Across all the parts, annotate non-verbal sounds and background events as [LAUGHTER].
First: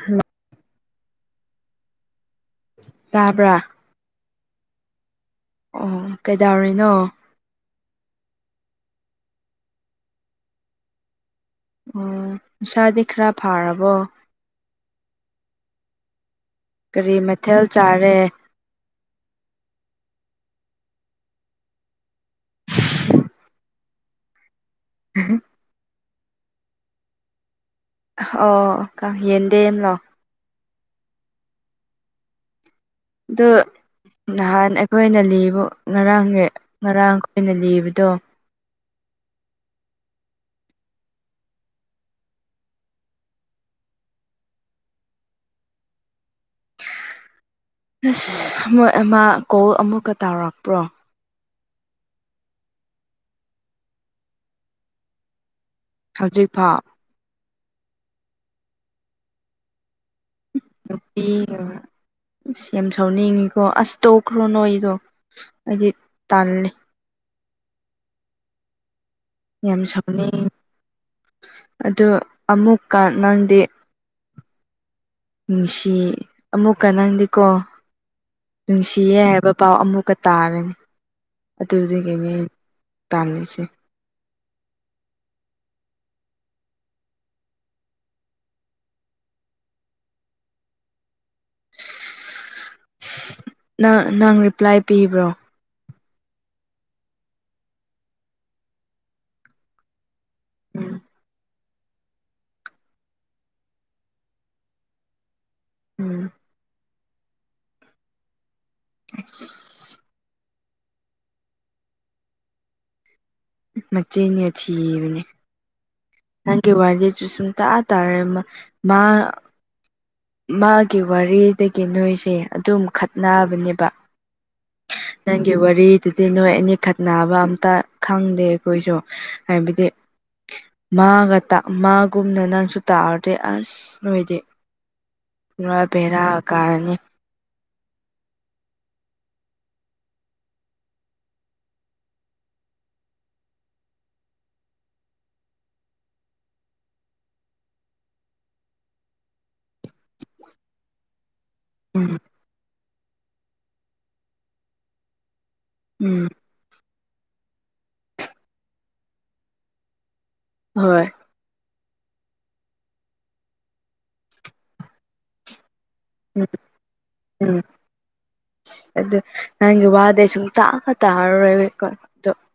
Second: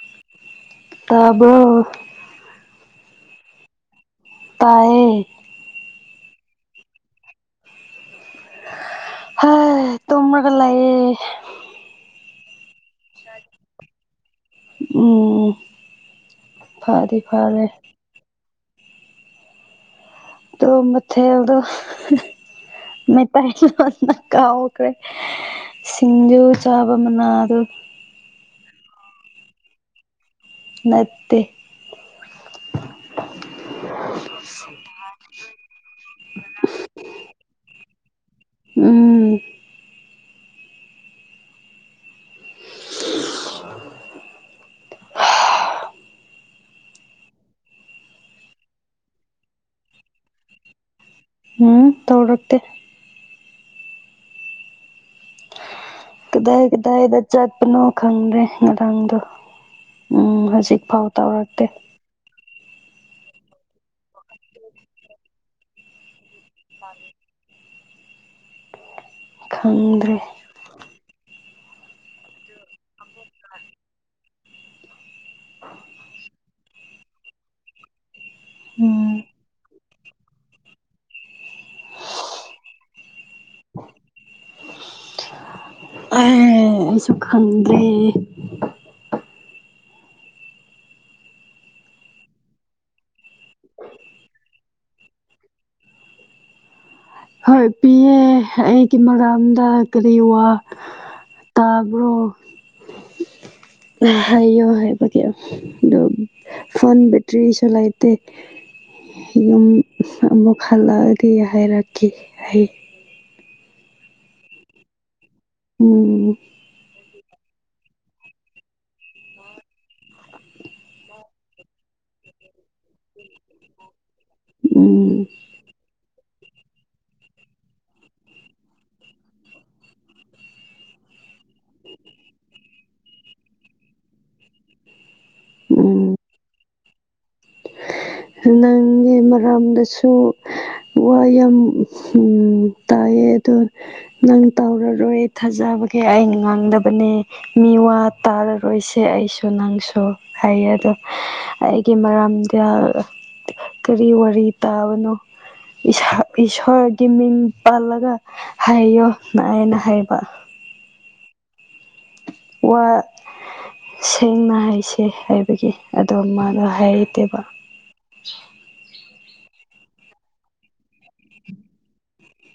ꯍꯝ ꯇꯥꯕꯔꯣ ꯇꯥꯕꯔꯥ ꯇꯥꯏꯌꯦ ꯑꯣ ꯀꯩꯗꯧꯔꯤꯅꯣ ꯍꯦ ꯇꯨꯝꯃꯒ ꯂꯩꯌꯦ ꯑꯦ ꯅꯁꯥꯗꯤ ꯈꯔ ꯐꯔꯕꯣ ꯎꯝ ꯐꯗꯤ ꯐꯔꯦ ꯐꯥꯔꯦ ꯑꯗꯣ ꯃꯊꯦꯜꯗꯣ [UNINTELLIGIBLE] ꯁꯤꯡꯖꯨ ꯆꯥꯕ ꯃꯅꯥ ꯗꯣ ꯑꯣ ꯀ ꯌꯦꯟꯗꯦꯟ ꯂꯣ ꯅꯠꯇꯦ ꯗꯨ ꯅꯍꯥꯟ ꯑꯩꯈꯣꯏꯅ ꯂꯤꯕꯨ ꯉꯔꯥꯡꯒꯤ ꯉꯔꯥꯡ ꯈꯣꯏꯅ ꯂꯤꯕꯗꯣ ꯎꯝ ꯑꯁ ꯃꯣꯏ ꯑꯃ ꯀꯣꯜ ꯑꯃꯨꯛꯀ ꯇꯧꯔꯛꯄ꯭ꯔꯣ? ꯍꯨꯡ ꯇꯧꯔꯛꯇꯦ꯫ ꯀꯗꯥꯏ ꯍꯧꯖꯤꯛꯐꯥꯎ ꯀꯗꯥꯏꯗ ꯆꯠꯄꯅꯣ ꯈꯪꯗꯦ ꯉꯔꯥꯡꯗꯣ, ꯎꯝ ꯍꯧꯖꯤꯛ ꯐꯥꯎ ꯇꯧꯔꯛꯇꯦ [UNINTELLIGIBLE] ꯏꯁ ꯌꯥꯝ ꯁꯥꯎꯅꯤꯡꯉꯤꯀꯣ ꯑꯁ ꯇꯣꯛꯈ꯭ꯔꯣ ꯅꯣꯏꯒꯤꯗꯣ ꯑꯩꯗꯤ ꯇꯜꯂꯦ꯫ ꯃꯥꯖꯦ ꯌꯥꯝ ꯈꯪꯗ꯭ꯔꯦ ꯁꯥꯎꯅꯤꯡ ꯑꯗꯣ ꯑꯃꯨꯛꯀ ꯅꯪꯗꯤ ꯅꯨꯡꯁꯤ ꯑꯃꯨꯛꯀ ꯅꯪꯗꯤꯀꯣ ꯎꯝ ꯅꯨꯡꯁꯤꯌꯦ ꯍꯥꯏꯕ ꯄꯥꯎ ꯑꯃꯨꯛꯀ ꯇꯥꯔꯅꯤ ꯑꯗꯨꯗꯨꯒꯤꯅꯤ ꯇꯜꯂꯤꯁꯦ꯫ ꯑꯣꯏꯌꯦ ꯑꯩꯁꯨ ꯈꯡꯗ꯭ꯔꯦ ꯅꯪ ꯅꯪ ꯔꯤꯄ꯭ꯂꯥꯏ ꯄꯤꯕ꯭ꯔꯣ? ꯍꯣꯏ ꯄꯤꯌꯦ ꯑꯩꯒꯤ ꯃꯔꯝꯗ ꯀꯔꯤ ꯋꯥ ꯇꯥꯕ꯭ꯔꯣ ꯍꯥꯏꯌꯣ ꯍꯥꯏ ꯕꯒꯤ ꯑꯗꯨꯝ ꯐꯣꯟ ꯕꯦꯇ꯭ꯔꯤꯁꯨ ꯂꯩꯇꯦ ꯌꯨꯝ ꯑꯃꯨꯛ ꯍꯜꯂꯛꯑꯗꯤ ꯍꯥꯏꯔꯛꯀꯦ ꯍꯩ ꯃꯆꯤꯟꯌꯦ ꯊꯤꯕꯅꯦ ꯎꯝ ꯅꯪꯒꯤ ꯌꯥꯔꯤꯁꯨ ꯁꯨꯡꯇꯥ ꯇꯥꯔꯝꯃꯣꯏ ꯃꯥ ꯃꯥꯒꯤ ꯋꯥꯔꯤꯗꯒꯤ ꯅꯣꯏꯁꯦ ꯑꯗꯨꯝ ꯈꯠꯅꯕꯅꯦꯕ ꯎꯝ ꯅꯪ ꯒꯤ ꯋꯥꯔꯤꯗꯨꯗꯤ ꯅꯣꯏ ꯑꯅꯤ ꯈꯠꯅꯕ ꯑꯝꯇ ꯈꯪꯗꯦ ꯑꯩꯈꯣꯏꯁꯨ ꯍꯥꯏꯕꯗꯤ ꯃꯥꯒ ꯇꯥ ꯃꯥꯒꯨꯝꯅ ꯅꯪꯁꯨ ꯇꯥꯑꯗꯤ ꯑꯁ ꯅꯣꯏꯗꯤ ꯄꯨꯔꯥ ꯎꯝ ꯕꯦꯔꯥ ꯀꯥꯔꯅꯤ꯫ ꯅꯪꯒꯤ ꯃꯔꯝꯗꯁꯨ ꯋꯥ ꯌꯥꯝ ꯎꯝ ꯇꯥꯏꯌꯦ ꯑꯗꯨ ꯅꯪ ꯇꯧꯔꯔꯣꯏ ꯊꯥꯖꯕꯒꯤ ꯑꯩꯅ ꯉꯥꯡꯗꯕꯅꯦ꯫ ꯃꯤꯋꯥ ꯇꯥꯔꯔꯣꯏꯁꯦ ꯑꯩꯁꯨ ꯅꯪꯁꯨ꯫ ꯍꯥꯏꯌꯦ ꯑꯗꯣ ꯑꯩꯒꯤ ꯎꯝ ꯃꯔꯝꯗ ꯀꯔꯤ ꯋꯥꯔꯤ ꯇꯥꯕꯅꯣ ꯏꯁꯥ ꯎꯝ ꯏꯁꯣꯔ ꯒꯤ ꯃꯤꯡ ꯄꯜꯂꯒ ꯍꯥꯏꯌꯣ ꯅ ꯑꯩꯅ ꯍꯥꯏꯕ꯫ ꯍꯣꯏ ꯋꯥ ꯁꯦꯡꯅ ꯍꯥꯏꯁꯦ ꯍꯥꯏꯕꯒꯤ ꯑꯗꯣ ꯎꯝ ꯃꯥꯅ ꯍꯥꯏꯔꯛꯇꯦꯕ꯫ ꯎꯝ ꯑꯗꯨ ꯅꯪꯒꯤ ꯋꯥꯗꯤ ꯁꯨꯡꯇꯥ ꯇꯥꯔꯔꯣꯏꯕ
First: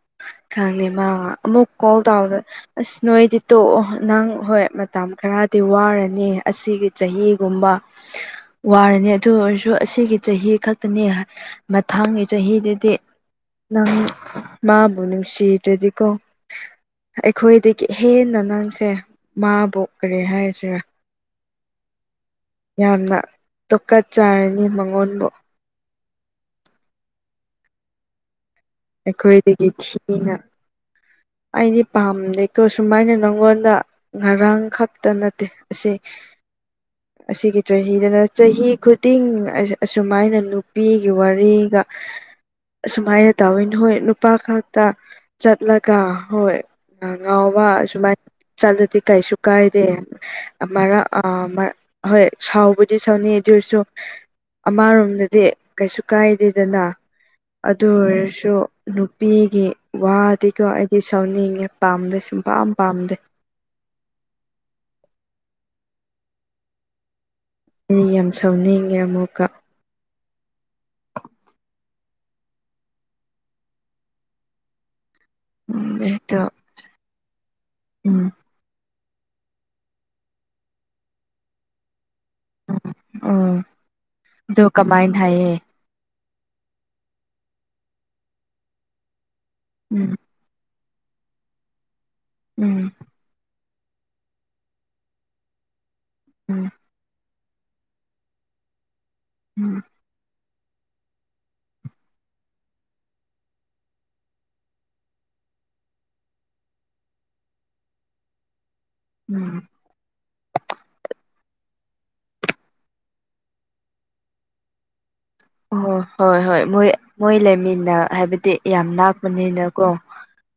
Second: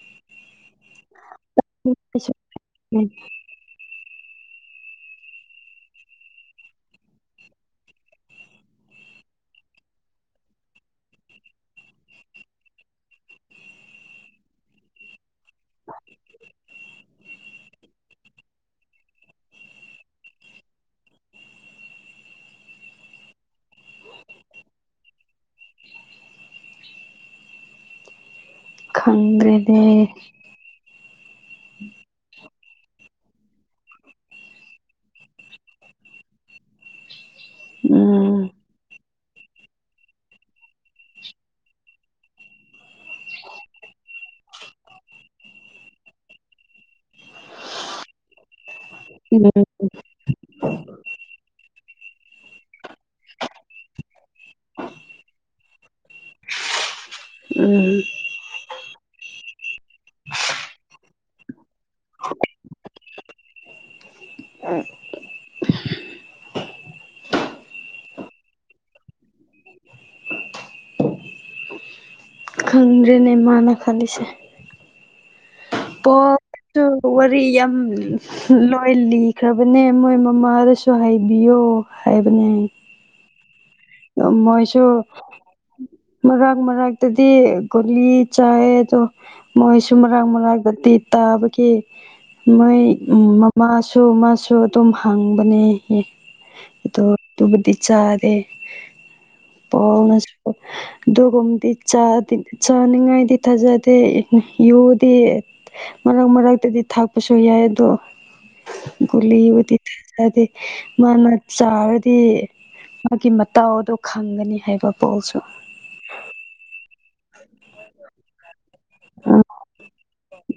[UNINTELLIGIBLE] ꯈꯪꯅꯦ ꯃꯥ ꯑꯃꯨꯛ ꯀꯣꯜ ꯇꯧꯔ ꯑꯁ ꯅꯣꯏꯗꯤ ꯇꯣꯛꯑꯣ ꯅꯪ ꯍꯣꯏ ꯃꯇꯝ ꯈꯔꯗꯤ ꯋꯥꯔꯅꯤ ꯑꯁꯤꯒꯤ ꯆꯍꯤꯒꯨꯝꯕ ꯋꯥꯔꯅꯤ ꯑꯗꯨ ꯑꯣꯏꯔꯁꯨ ꯑꯁꯤꯒꯤ ꯆꯍꯤ ꯈꯛꯇꯅꯤ ꯃꯊꯪꯒꯤ ꯆꯍꯤꯗꯗꯤ ꯅꯪ ꯃꯥꯕꯨ ꯅꯨꯡ ꯁꯤꯗ꯭ꯔꯗꯤꯀꯣ ꯑꯩꯈꯣꯏꯗꯒꯤ ꯍꯦꯟꯅ ꯅꯪꯁꯦ ꯃꯥꯕꯨ ꯀꯔꯤ ꯍꯥꯏꯔꯁꯤꯔ ꯌꯥꯝꯅ ꯇꯨꯀꯠ ꯆꯔꯅꯤ ꯃꯉꯣꯟꯕꯨ꯫ ꯑꯩꯈꯣꯏꯗꯒꯤ ꯈꯪꯗ꯭ꯔꯦꯅꯦ ꯊꯤꯅ ꯑꯩꯗꯤ ꯄꯥꯝꯗꯦꯀꯣ ꯁꯨꯃꯥꯏꯅ ꯅꯪꯉꯣꯟꯗ ꯉꯥꯔꯥꯡ ꯈꯛꯇ ꯅꯠꯇꯦ ꯑꯁꯤ ꯑꯁꯤꯒꯤ ꯆꯍꯤꯗꯅ ꯎꯝ ꯆꯍꯤ ꯈꯨꯠ ꯇꯤꯡ ꯑꯁꯨ ꯑꯁꯨꯃꯥꯏꯅ ꯅꯨꯄꯤꯒꯤ ꯋꯥꯔꯤꯒ ꯑꯁꯨꯃꯥꯏꯅ ꯇꯥꯋꯤꯟ ꯍꯣꯏ ꯅꯨꯄꯥ ꯈꯛꯇ ꯆꯠꯂꯒ ꯍꯣꯏ ꯑ ꯉꯥꯎꯕ ꯁꯨꯃꯥꯏꯅ ꯆꯠꯂꯗꯤ ꯀꯩꯁꯨꯨ ꯎꯝ ꯀꯥꯏꯗꯦ꯫ ꯑꯃꯔ ꯑ ꯃꯔ ꯍꯣꯏ ꯁꯥꯎꯕꯨꯗꯤ ꯁꯥꯎꯅꯤ ꯑꯗꯨ ꯑꯣꯏꯔꯁꯨ ꯑꯃꯔꯣꯝꯗꯗꯤ ꯀꯩꯁꯨ ꯀꯥꯏꯗꯦꯗꯅ꯫ ꯑꯗꯨ ꯎꯝ ꯑꯣꯏꯔꯁꯨ ꯅꯨꯄꯤꯒꯤ ꯋꯥꯗꯤꯀꯣ ꯑꯩꯗꯤ ꯁꯥꯎꯅꯤꯡꯉꯦ꯫ ꯄꯥꯝꯗꯦ ꯁꯨꯡ ꯄꯥꯝ ꯄꯥꯝꯗꯦ꯫ [UNINTELLIGIBLE] ꯗꯤ ꯌꯥꯝ ꯁꯥꯎꯅꯤꯡꯉꯦ ꯑꯃꯨꯛꯀ꯫ ꯈꯪꯗ꯭ꯔꯦꯅꯦ ꯃꯥꯅ ꯈꯜꯂꯤꯁꯦ꯫ ꯎꯝ ꯑꯩꯗꯣ ꯄꫭꯠꯇꯨ ꯋꯥꯔꯤ ꯌꯥꯝ ꯎꯝ [UNINTELLIGIBLE] ꯂꯣꯏ ꯂꯤꯈ꯭ꯔꯕꯅꯦ ꯃꯣꯏ ꯃꯃꯥꯗꯁꯨ ꯍꯥꯏꯕꯤꯌꯣ꯫ ꯍꯥꯏꯕꯅꯦ ꯑꯣ ꯅꫭ ꯑꯗꯨ ꯃꯣꯏꯁꯨ ꯀꯃꯥꯏꯅ ꯍꯥꯏꯌꯦ ꯃꯔꯛ ꯃꯔꯛꯇꯗꯤ ꯒꯨꯣꯂꯤ ꯆꯥꯑꯦ ꯑꯗꯣ ꯃꯣꯏꯁꯨ ꯎꯝ ꯃꯔꯥꯛ-ꯃꯔꯥꯛ ꯂꫭꯇꯤ ꯇꯥꯕꯒꯤ ꯃꯣꯏ ꯎꯝ ꯃꯃꯥꯁꯨ ꯃꯥꯁꯨ ꯑꯗꯨꯝ ꯍꯥꯡꯕꯅꯦ ꯑꯦ ꯎꯝ ꯑꯗꯣ ꯗꯨꯕꯨꯗꯤ ꯆꯥꯗ ꯎꯝ ꯄꯑꯦꯅꯁ [INAUDIBLE] ꯑꯗꯨꯒꯨꯝꯕꯗꯤ ꯆꯥꯗꯤ ꯆꯥꯅꯤꯡꯉꯥꯏꯗꯤ ꯊꯥꯖꯗꯦ [UNINTELLIGIBLE] ꯌꯨꯗꯤ ꯃꯔꯛ ꯃꯔꯔꯛꯇꯗꯤ ꯊꯥꯛꯄꯁꯨ ꯌꯥꯏꯗꫭ ꯎꯝ ꯒꯨꯜꯂꯤꯕꯨꯗꯤ ꯑꯗꯤ ꯃꯥꯅ ꯆꯥꯔꯗꯤ ꯃꯥꯒꯤ ꯃꯇꯥꯎꯗꯣ ꯈꯪꯒꯅꯤ ꯍꯥꯏꯕ ꯀꫭꯜꯁꯨ꯫ ꯑꯣꯍꫭ ꯍꯣꯏ ꯍꯣꯏ ꯃꯣꯏ ꯃꯣꯏ ꯂꯩꯃꯤꯟꯅ ꯍꯥꯏꯕꯗꯤ ꯌꯥꯝ ꯎꯝ ꯅꯥꯛꯄꯅꯤꯅꯀꯣ꯫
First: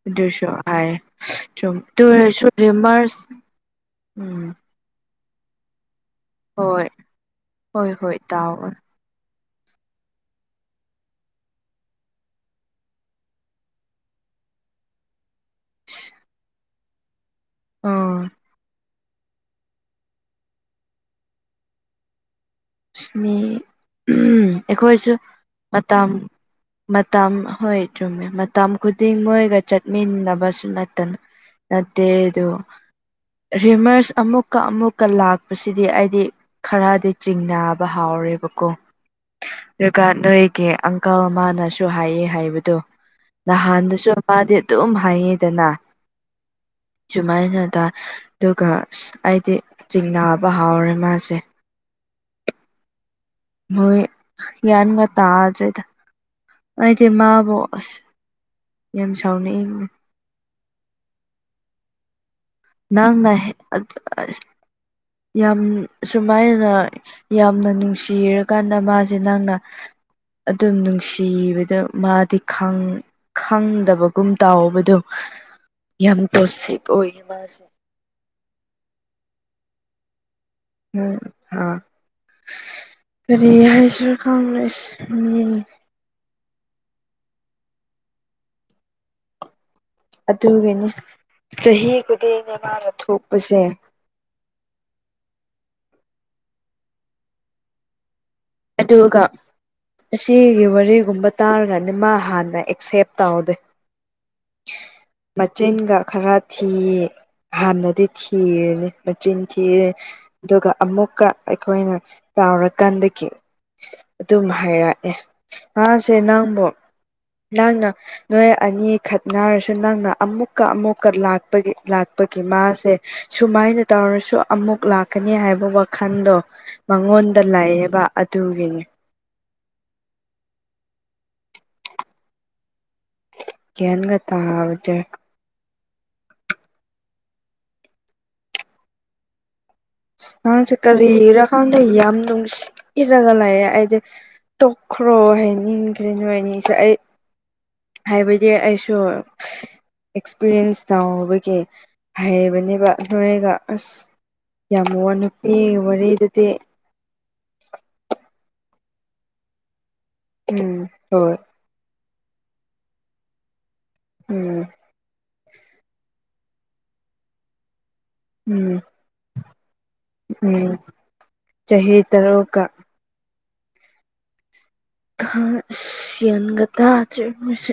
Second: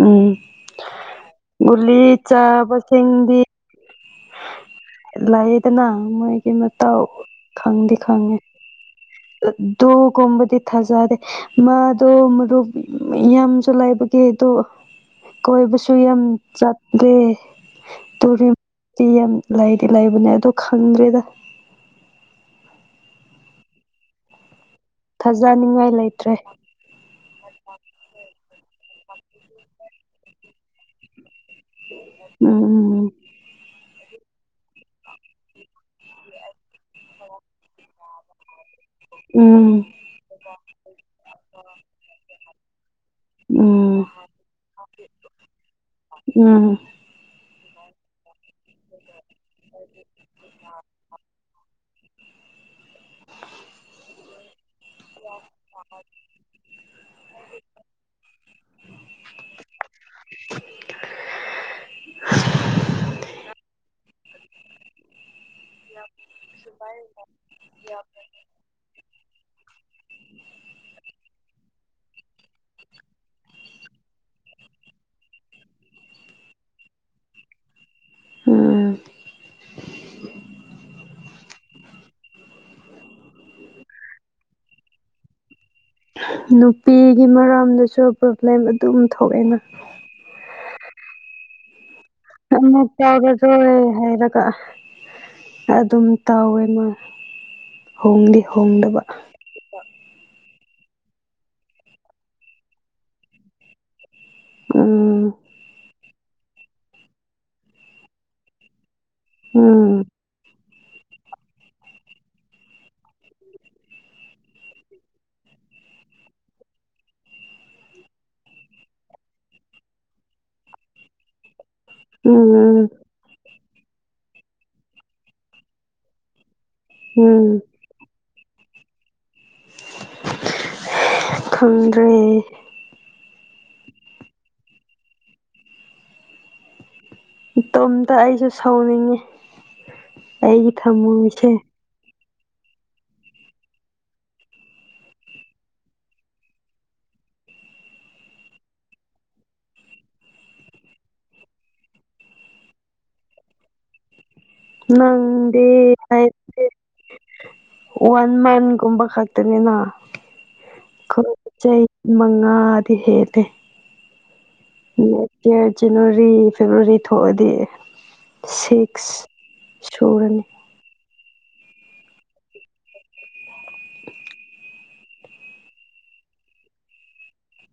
ꯎꯝ ꯗꯨꯁꯨ ꯍꯥꯏ [UNINTELLIGIBLE] ꯆꯨꯝ ꯒꯨꯂꯤ ꯗꯨ ꯑꫭꯏꯔꯁꯨ ꯔꯨꯃꯔꯁ ꯆꯥꯕꯁꯤꯡꯗꯤ ꯎꯝ꯫ ꯂꯩꯌꯦꯗꯅ ꯃꯣꯏꯒꯤ ꯍꯣꯏ ꯃꯇꯥꯎ ꯍꯣꯏ ꯈꯪꯗꯤ ꯍꯣꯏ ꯈꯪꯉꯦ꯫ ꯇꯥꯎ ꯑꯗꯨꯒꯨꯝꯕꯗꯤ ꯊꯖꯥꯗꯦ ꯃꯥꯗꯣ ꯃꯔꯨꯞ ꯃ ꯌꯥꯝꯁꯨ ꯂꯥꯏꯕꯒꯤ ꯑꯗꯣ ꯀꯣꯏꯕꯁꯨ ꯌꯥꯝ ꯆꯠꯗꯦ꯫ ꯑꯥ ꯇꫭꯔꯦꯝ ꯗꯤ ꯌꯥꯝ ꯂꯩꯗꯤ ꯂꯩꯕꯅꯦ ꯑꯗꯣ ꯈꯪꯗ꯭ꯔꯦꯗ꯫ ꯑꯁ ꯃꯤ [UNINTELLIGIBLE] ꯑꯩꯈꯣꯏꯁꯨ ꯊꯥꯖꯅꯤꯡꯉꯥꯏ ꯃꯇꯝ ꯂꯩꯇ꯭ꯔꯦ ꯃꯇꯝ ꯍꯣꯏ ꯆꯨꯝꯃꯦ ꯃꯇꯝ ꯈꯨꯗꯤꯡ ꯃꯣꯏꯒ ꯆꯠꯃꯤꯟꯅꯕꯁꯨ ꯅꯠꯇꯅ꯫ ꯅꯠꯇꯦ ꯑꯗꯨ ꯎꯝ ꯔꯤꯃꯔꯁ ꯑꯃꯨꯛꯀ-ꯑꯃꯨꯛꯀ ꯂꯥꯛꯄꯁꯤꯗꯤ ꯑꯩꯗꯤ ꯈꯔ ꯆꯤꯡꯅꯥꯕ ꯍꯥꯎꯔꯦꯕꯀꯣ꯫ [UNINTELLIGIBLE] ꯎꯝ ꯗꯨꯒꯥ ꯅꯣꯏꯒꯤ ꯑꯪꯀꯜ ꯑꯃꯥꯅꯁꯨ ꯍꯥꯏꯌꯦ ꯍꯥꯏꯕꯗꯨ꯫ ꯎꯝ ꯅꯍꯥꯟꯗꯁꯨ ꯃꯥꯗꯤ ꯑꯗꯨꯝ ꯍꯥꯏꯌꯦꯗꯅ꯫ ꯎꯝ ꯁꯨꯃꯥꯏꯅ ꯇ ꯑꯗꯨꯒ ꯑꯁ ꯑꯩꯗꯤ ꯆꯤꯡꯅꯥꯕ ꯍꯥꯎꯔꯦ ꯃꯥꯁꯦ꯫ ꯍꯣꯏ ꯒ꯭ꯌꯥꯟꯒ ꯇꯥꯗ꯭ꯔꯦꯗ꯫ ꯑꯩꯗꯤ ꯃꯥꯕꯨ ꯑꯁ ꯌꯥꯝ ꯁꯥꯎꯅꯤꯡꯉꯦꯅꯦ꯫ ꯅꯪꯅ ꯍꯦ ꯑꯗꯨ ꯑꯁ ꯌꯥꯝ ꯑꯁꯨꯃꯥꯏꯅ ꯌꯥꯝꯅ ꯅꯨꯡꯁꯤꯔ__ ꯀꯥꯟꯅ ꯃꯥꯁꯦ ꯅꯪꯅ ꯑꯗꯨꯝ ꯅꯨꯡꯁꯤꯕꯗ ꯃꯥꯗꯤ ꯈꯪ ꯈꯪꯗꯕꯒꯨꯝ__ ꯇꯥꯎꯕꯗꯣ ꯌꯥꯝ ꯇꯣꯁꯤꯞ ꯑꯣꯏꯌꯦ ꯃꯥꯁꯦ ꯎꯝ ꯎꯝ ꯑꯥ ꯀꯔꯤ ꯍꯥꯏꯁꯤꯔ ꯈꯪꯗ꯭ꯔꯦꯁ ꯃꯤ__ ꯅꯨꯄꯤꯒꯤ ꯃꯔꯝꯗꯁꯨ ꯄ꯭ꯔꯣꯕ꯭ꯂꯦꯝ ꯑꯗꯨꯝ ꯊꯣꯛꯑꯦꯅ ꯑꯗꯨꯒꯤꯅꯤ ꯆꯍꯤꯒꯨꯝ__ ꯑꯃꯨꯛ ꯆꯥꯕ ꯊꯣꯛꯑꯦ ꯍꯥꯏꯔꯒ ꯑꯗꯨꯝ ꯇꯧꯋꯦ ꯃꯥ ꯍꯣꯡꯗꯤ ꯍꯣꯡ ꯑꯗꯨꯒ ꯑꯁꯤꯒꯤ ꯋꯥꯔꯤꯒꯨꯝꯕ ꯇꯥꯔꯒꯅꯤ ꯃꯥ ꯍꯥꯟꯅ ꯑꯦꯛꯁꯦꯞ ꯇꯧꯗꯦ ꯎꯝ ꯃꯆꯤꯟꯒ ꯈꯔ ꯊꯤ ꯍꯥꯟꯅꯗꯤ ꯊꯤꯔꯅꯤ ꯃꯆꯤꯟ ꯊꯤꯔꯦ ꯎꯝ ꯑꯗꯨꯒ ꯑꯃꯨꯛꯀ ꯑꯩꯈꯣꯏꯅ ꯆꯥꯎꯔꯀꯥꯟꯗꯒꯤ ꯑꯗꯨꯝ ꯍꯥꯏꯔꯛꯑꯦ ꯃꯥꯁꯦ ꯅꯪꯕꯨ ꯅꯪꯅ ꯅꯣꯏ ꯑꯅꯤ ꯈꯠꯅꯔꯁꯨ ꯅꯪꯅ ꯑꯃꯨꯛꯀ ꯑꯃꯨꯛꯀ ꯂꯥꯛꯄꯒꯤ ꯂꯥꯛ__ ꯄꯒꯤ ꯎꯝ ꯃꯥꯁꯦ ꯁꯨꯃꯥꯏꯅ ꯇꯧꯔꯁꯨ ꯑꯃꯨꯛ ꯂꯥꯛꯀꯅꯤ ꯍꯥꯏꯕ ꯋꯥꯈꯟꯗꯣ ꯃꯉꯣꯟꯗ ꯎꯝ ꯂꯩꯌꯦꯕ ꯑꯗꯨꯒꯤꯅꯤ ꯈꯪꯗ꯭ꯔꯦ ꯒ꯭ꯌꯥꯟꯒ ꯇꯥꯔꯨꯗꯦ ꯏꯇꯣꯝꯇ ꯑꯩꯖꯨ ꯁꯥꯎꯅꯤꯡꯉꯤ ꯅꯪꯁꯦ ꯀꯔꯤꯒꯤꯔꯥ ꯈꯪꯗꯦ ꯌꯥꯝ ꯅꯨꯡꯁꯤꯔꯒ ꯂꯩꯥꯔꯦ ꯑꯩꯗꯤ ꯇꯣꯛꯈ꯭ꯔꯣ ꯍꯥꯏꯅꯤꯡꯒ꯭ꯔꯦ ꯅꯣꯏ ꯑꯅꯤꯁꯦ ꯑꯩ ꯍꯥꯏꯕꯗꯤ ꯑꯩꯁꯨ ꯑꯦꯛꯁꯄꯤꯔꯤꯌꯦꯟꯁ ꯥꯎꯕꯒꯤ ꯍꯩꯕꯅꯦꯕ ꯅꯣꯏꯒ ꯑꯁ ꯌꯥꯝ ꯋꯥ ꯅꯨꯄꯤ ꯅꯪꯗꯤ ꯋꯥꯔꯤꯗꯨꯗꯤ ꯍꯥꯏꯕꯗꯤ ꯋꯥꯟ ꯃꯟꯒꯨꯝꯕ ꯈꯛꯇꯅꯤꯅ ꯎꯝ ꯈꯛ ꯍꯣꯏ ꯆꯩ ꯃꯉꯥꯗꯤ ꯍꯦꯜꯂꯦ ꯎꯝ ꯅꯦꯛꯀꯦꯌꯥꯔ ꯖꯅꯋꯥꯔꯤ ꯐꯦꯕ꯭ꯔꯨꯋꯥꯔꯤ ꯊꯣꯛꯑꯗꯤ ꯎꯝ ꯁꯤꯛꯁ ꯁꯨꯔꯅꯤ ꯎꯝ ꯆꯍꯤ ꯇꯔꯣ ꯀ [INAUDIBLE] ꯈꯥꯡ ꯑꯁ ꯒ꯭ꯌꯥꯟꯒ ꯇꯥꯗ꯭ꯔꯦ ꯃꯁꯤ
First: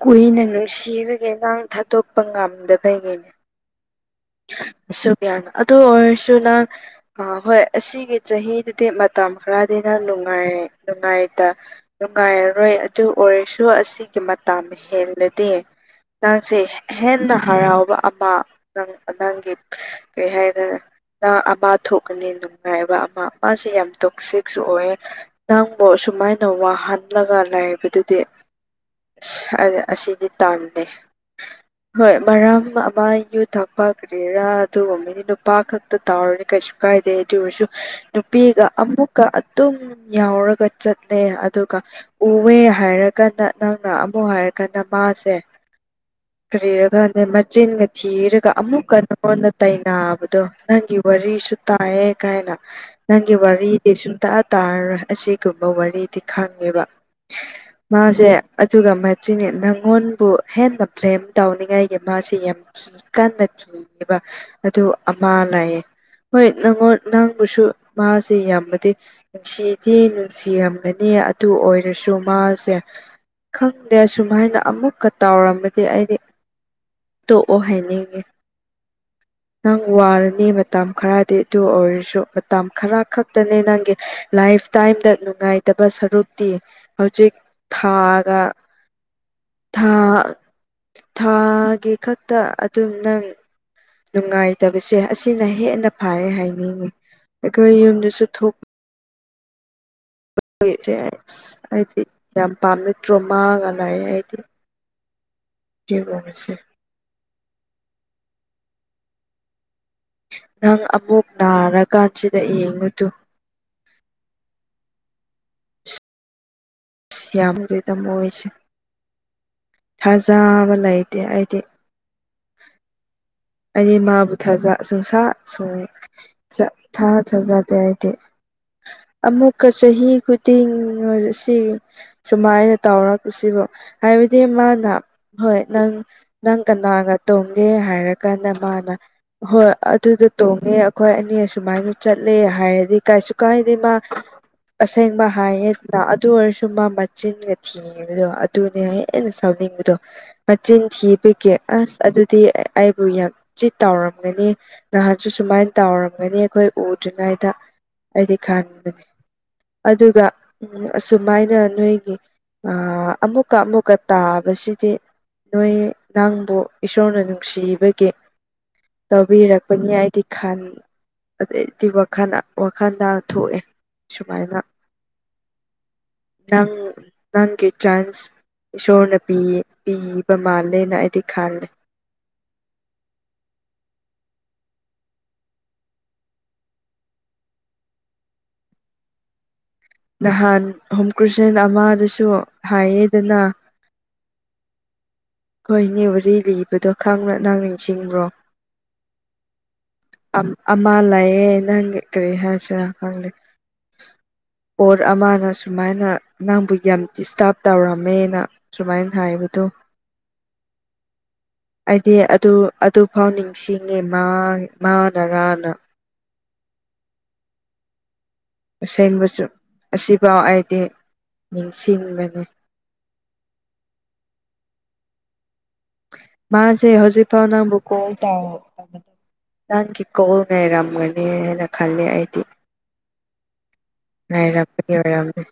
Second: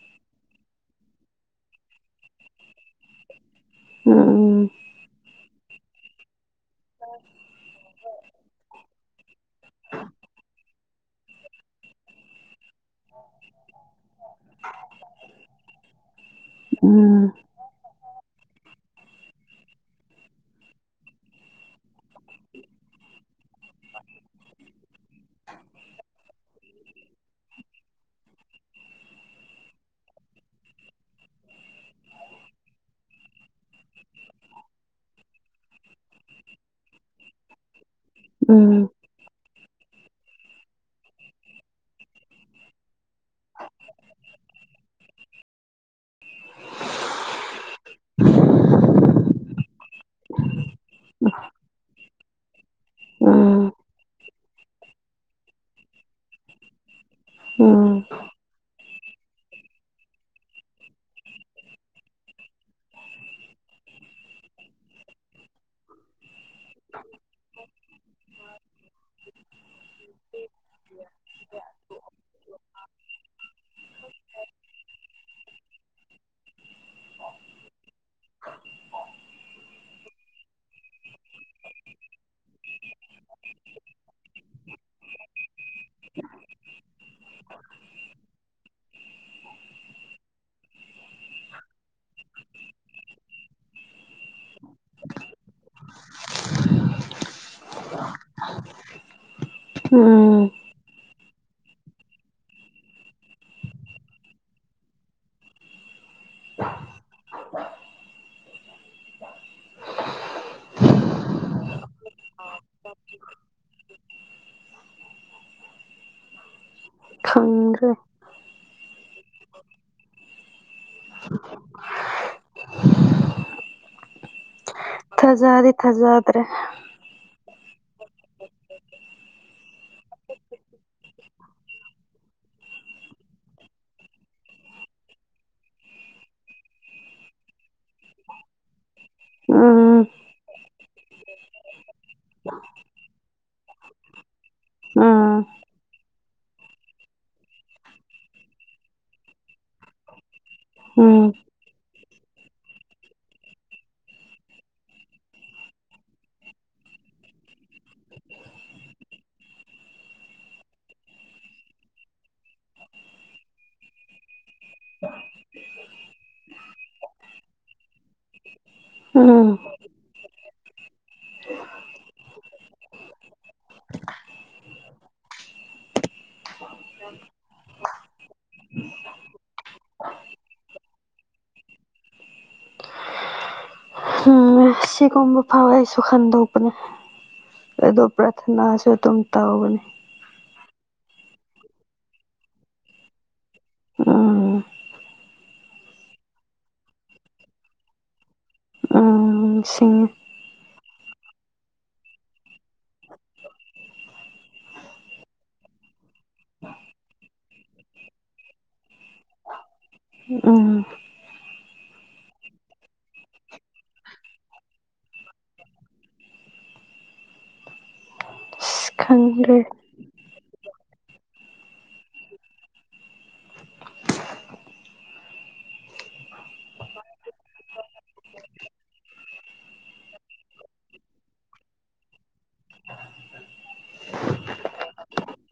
ꯀꯨꯏꯅ ꯅꯨꯡꯁꯤꯕꯒꯤ ꯅꯪ ꯊꯥꯗꯣꯛꯄ ꯉꯝꯗꯕꯩꯅꯤꯅꯦ ꯎꯝ ꯑꯁꯨꯕꯤꯌꯥꯅ ꯑꯗꯨ ꯑꯣꯏꯔꯁꯨ ꯅꯪ ꯑ ꯍꯣꯏ ꯑꯁꯤꯒꯤ ꯆꯍꯤꯗꯨꯗꯤ ꯃꯇꯝ ꯈꯔꯗꯤꯅ ꯅꯨꯡꯉꯥꯏꯔꯦ ꯅꯨꯡꯉꯥꯏꯇ ꯅꯨꯡꯉꯥꯏꯔꯔꯣꯏ ꯑꯗꯨ ꯑꯣꯏꯔꯁꯨ ꯑꯁꯤꯒꯤ ꯃꯠ__ ꯇꯝ ꯍꯦꯜꯂꯗꯤ ꯅꯪꯁꯦ ꯍꯦ ꯎꯝ ꯍꯦꯟꯅ ꯍꯔꯥꯎꯕ ꯑꯃ ꯅꯪ ꯑꯅꯡꯒꯤ ꯀꯔꯤ ꯍꯥꯏꯒꯗ__ ꯅꯪ ꯑꯃ ꯊꯣꯛꯀꯅꯤ ꯅꯨꯡꯉꯥꯏꯕ ꯑꯃ ꯃꯥꯁꯤ ꯌꯥꯝ ꯇꯣꯛꯁꯤꯛꯁꯨ ꯑꯣꯏꯌꯦ ꯅꯪꯕꯨ ꯑꯁꯨꯃꯥꯏꯅ ꯋꯥꯍꯟꯂꯒ ꯂꯩꯥꯕꯗꯨꯗꯤ ꯑꯁ ꯑ ꯑꯁꯤꯗꯤ ꯇꯟꯂꯦ ꯍꯣꯏ ꯃꯔꯝ ꯑꯃ ꯌꯨꯠ__ ꯊꯛꯄꯥ ꯀꯔ꯭ꯤꯔꯥ ꯑꯗꯨꯒꯨꯝꯕꯅꯤ ꯅꯨꯄꯥ ꯈꯛꯇ ꯇꯧꯔꯗꯤ ꯀꯩꯁꯨ ꯀꯥꯏꯗꯦ ꯑꯗꯨ ꯑꯣꯏꯁꯨ ꯅꯨꯄꯤꯒ ꯎꯝ ꯑꯃꯨꯛꯀ ꯑꯗꯨꯝ ꯌꯥꯎꯔꯒ ꯆꯠꯂꯦ ꯑꯗꯨꯒ ꯎꯋꯦ ꯍꯥꯏꯔꯒꯗ ꯅꯪꯅ ꯑꯃꯨꯛ ꯍꯥꯏꯔꯒꯅ ꯃꯥꯁꯦ ꯀꯔꯤꯔ ꯈꯪꯗꯦ ꯃꯆꯤꯟꯒ ꯊꯤꯔ ꯑꯃꯨꯛꯀ ꯅꯉꯣꯟꯗ ꯇꯥꯏꯅꯕꯗꯣ ꯅꯪꯒꯤ ꯋꯥꯔꯤꯁꯨ ꯇꯥꯏꯌꯦ ꯒꯥꯏꯅ ꯅꯪꯒꯤ ꯎꯝ ꯋꯥꯔꯤꯗꯤ ꯁꯨꯡꯇꯥ ꯇꯥꯔꯔꯣꯏ ꯑꯁꯤꯒꯨꯝꯕ ꯋꯥꯔꯤꯗꯤ ꯈꯪꯉꯦꯕ ꯎꯝ ꯃꯥꯁꯦ ꯑꯗꯨꯒ ꯃꯥ ꯆꯤꯟ ꯅꯪꯉꯣꯟꯕꯨ ꯍꯦꯟꯅ ꯕꯂꯦꯝ ꯇꯧꯅꯤꯡꯉꯥꯏꯒꯤ ꯃꯥꯁꯤ ꯌꯥꯝ ꯁꯤ ꯀꯟꯅ ꯀꯤꯌꯦꯕ ꯑꯗꯨ ꯑꯃ ꯂꯥꯛꯌꯦ ꯍꯣꯏ ꯅꯪꯉꯣꯟ ꯅꯪꯕꯨꯁꯨ ꯃꯁꯦ ꯌꯥꯝꯅꯗꯤ ꯅꯨꯡꯁꯤꯗꯤ ꯅꯨꯡꯁꯤꯔꯝꯒꯅꯤ ꯑꯗꯨ ꯑꯣꯏꯔꯁꯨ ꯃꯥꯁꯦ ꯈꯪꯗꯦ ꯑꯁꯨꯝꯃꯥꯏꯅ ꯑꯃꯨꯛꯀ ꯇꯥꯎꯔꯝꯃꯗꯤ ꯑꯩꯗꯤ ꯇꯣꯛꯑꯣ ꯍꯥꯏꯅꯤ ꯅꯪ ꯋꯥꯔꯅꯤ ꯅꯤ ꯃꯇꯝ ꯈꯔꯗꯤ ꯑꯗꯨ ꯑꯣꯏꯔꯁꯨ ꯃꯇꯝ ꯈꯔ ꯈꯛꯇꯅꯦ ꯅꯪꯒꯤ ꯂꯥꯏꯞ ꯇꯥꯏꯝꯗ ꯅꯨꯡꯉꯥꯏꯇꯕ ꯁꯔꯨꯛꯇꯤ ꯍꯧꯖꯤꯛ ꯊꯥꯒ ꯊꯥ ꯊꯥꯒꯤ ꯈꯛꯇ ꯑꯗꯨꯝ ꯅꯪ ꯅꯨꯡꯉꯥꯏꯇꯕꯁꯦ ꯑꯁꯤꯅ ꯍꯦꯟꯅ ꯐꯔꯦ ꯍꯥꯏꯅꯤꯡꯉꯤ ꯑꯩꯈꯣꯏ ꯌꯨꯝꯗꯁꯨ ꯊꯣꯛ ꯎꯝ ꯀꯨꯢꯗꯔꯦ ꯑꯁ ꯑꯩꯗꯤ ꯌꯥꯝ ꯄꯥꯝꯃꯦ ꯇ꯭ꯔꯣꯃꯥꯒ ꯂꯛꯑꯦ ꯑꯩꯗꯤ ꯆꯦꯜꯂꯨꯔꯁꯦ ꯅꯪ ꯑꯃꯨꯛ ꯅꯥꯔꯥꯀꯥꯟꯁꯤꯗ ꯌꯦꯡꯉꯨꯇꯨ ꯌꯥꯝꯅꯗꯤ ꯈꯪꯗ꯭ꯔꯦ ꯇꯝꯃꯣꯏꯁꯤ ꯊꯖꯕ ꯂꯩꯇꯦ ꯑꯩꯗꯤ ꯑꯩꯗꯤ ꯃꯥꯕꯨ ꯊꯥꯖ ꯁꯨꯡꯁꯥ ꯊꯥꯖꯗꯤ ꯁꯨꯡ ꯊꯥꯖꯗ꯭ꯔꯦ ꯁꯥ ꯊꯥ ꯊꯥꯖꯗꯦ ꯑꯩꯗꯤ ꯑꯃꯨꯛꯀ ꯆꯍꯤ ꯈꯨꯗꯤꯡ [UNINTELLIGIBLE] ꯅꯔꯁꯦ ꯁꯨꯃꯥꯏꯅ ꯇꯧꯔꯛꯄꯁꯤꯕꯨ ꯍꯥꯏꯕꯗꯤ ꯃꯥꯅ ꯍꯣꯏ ꯅꯪ ꯅꯪ ꯀꯅꯥꯒ ꯇꯣꯡꯒꯦ ꯍꯥꯏꯔ ꯀꯥꯟꯗ ꯃꯥꯅ ꯍꯣꯏ ꯎꯝ ꯑꯗꯨꯗꯣ ꯇꯣꯡꯉꯦ ꯑꯩꯈꯣꯏ ꯑꯅꯤ ꯑꯁꯨꯃꯥꯏꯅ ꯆꯠꯂꯦ ꯍꯥꯏꯔꯗꯤ ꯀꯩꯁꯨ ꯀꯥꯏꯗꯦ ꯃꯥ ꯑꯁꯦꯡꯕ ꯎꯝ ꯍꯥꯏꯌꯦꯗ ꯑꯗꯨ ꯑꯣꯏꯔꯁꯨ ꯃꯥ ꯃꯆꯤꯟꯒ ꯊꯤ ꯑꯗꯨꯅꯦ ꯍꯦꯟꯅ ꯁꯥꯎꯅꯤꯡꯕꯗꯣ ꯃꯆꯤꯟ ꯊꯤꯕꯒꯤ ꯑꯁ ꯑꯗꯨꯗꯤ ꯑꯩ ꯕꯨ ꯌꯥꯝ ꯆꯤꯠ ꯇꯧꯔꯝꯒꯅꯤ ꯅꯍꯥꯟꯁꯨ ꯁꯨꯃꯥꯏ ꯇꯧꯔꯝꯒꯅꯤ ꯑꯩꯈꯣꯏ ꯎꯗ꯭ꯔꯤꯉꯩꯗ ꯑꯩꯗꯤ ꯈꯟꯕꯅꯦ ꯑꯗꯨꯒ ꯎꯝ ꯑꯁꯨꯃꯥꯏꯅ ꯅꯣꯏꯒꯤ ꯑꯥ ꯑꯃꯨꯛꯀ ꯑꯃꯨꯛꯀ ꯇꯥꯕꯁꯤꯗꯤ ꯅꯣꯏ ꯅꯪꯕꯨ ꯏꯁꯣꯔꯅ ꯅꯨꯡꯁꯤꯕꯒꯤ ꯎꯝ ꯇꯧꯕꯤꯔꯛꯄꯅꯤ ꯗꯤ ꯈꯟ ꯑꯗꯩꯗꯤ ꯋꯥꯈꯟ ꯋꯥꯈꯟꯗ ꯊꯣꯛꯑꯦ ꯁꯨꯃꯥꯏꯅ ꯅꯪ ꯅꯪꯒꯤ ꯆꯥꯟꯁ ꯏꯁꯣꯔꯅ ꯄꯤꯌꯦ ꯄꯤꯕ ꯃꯥꯜꯂꯦꯅ ꯑꯩꯗꯤ ꯈꯜꯂꯦ ꯎꯝ ꯁꯤꯒꯨꯝꯕ ꯐꯥꯎ ꯑꯩꯁꯨ ꯈꯟꯗꯣꯛꯄꯅꯦ ꯑꯗꯣ ꯄ꯭ꯔꯊꯅꯥꯁꯨ ꯑꯗꯨꯝ ꯇꯧꯒꯅꯤ ꯅꯍꯥꯟ ꯍꯣꯝ ꯀ꯭ꯔꯨꯁꯟ ꯑꯃꯥꯗꯁꯨ ꯍꯥꯏꯌꯦꯗꯅ ꯎꯝ ꯈꯣꯏꯅꯤ ꯋꯥꯔꯤ ꯂꯤꯕꯗꯣ ꯈꯪꯕꯔꯥ ꯅꯪ ꯅꯤꯡꯁꯤꯡꯕ꯭ꯔꯣ ꯅꯤꯡꯁꯤꯡꯉꯤ ꯑꯝ ꯑꯃ ꯂꯩꯌꯦ ꯅꯪꯒ ꯀꯔꯤ ꯍꯥꯏꯁꯤꯔꯥ ꯈꯪꯗꯦ꯫ ꯄꯣꯠ ꯑꯃꯅ ꯁꯨꯃꯥꯏꯅ ꯅꯪꯕꯨ ꯌꯥꯝ ꯗꯤꯁꯇꯥꯔꯕ ꯇꯧꯔꯝꯃꯦꯅ꯫ ꯁꯨꯃꯥꯏꯅ ꯊꯥꯏꯕꯗꯣ꯫ ꯍꯨꯝ ꯎꯝ꯫ ꯑꯩꯗꯤ ꯑꯗꯨ ꯑꯗꯨꯐꯥꯎ ꯅꯤꯡꯁꯤꯡꯉꯦ ꯃꯥ ꯃꯥꯅꯔꯥꯅ꯫ ꯑꯁ ꯑꯁꯦꯡꯕꯁꯨ ꯈꯪꯗ꯭ꯔꯦ ꯑꯁꯤꯐꯥꯎ ꯑꯩꯗꯤ ꯅꯤꯡꯁꯤꯡꯕꯅꯦ꯫ ꯃꯥꯁꯦ ꯍꯧꯖꯤꯛꯐꯥꯎ ꯅꯪꯕꯨ ꯀꯣꯜ ꯇꯎꯇꯕꯅꯦ꯫ ꯅꯪꯒꯤ ꯀꯣꯜ ꯉꯥꯏꯔꯝꯒꯅꯤ ꯍꯥꯏꯅ ꯈꯂꯦ ꯑꯩꯗꯤ꯫ ꯉꯩꯔꯝꯗꯕꯤ ꯑꯣꯢꯔꯝꯅꯤ꯫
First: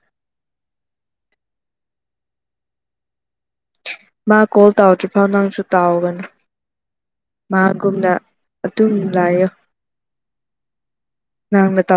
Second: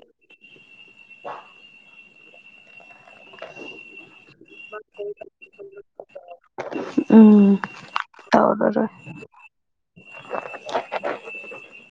ꯃꯥ ꯀꯣꯜ ꯇꯥꯎꯗ꯭ꯔꯤꯐꯥꯎ ꯅꯪꯁꯨ ꯇꯥꯎꯒꯅꯨ꯫ ꯎꯝ ꯃꯥꯒꯨꯝꯅ ꯇꯧꯔꯔꯣꯏ ꯑꯗꯨꯝ ꯂꯥꯏꯌꯨ꯫ ꯅꯪꯅ ꯇꯧ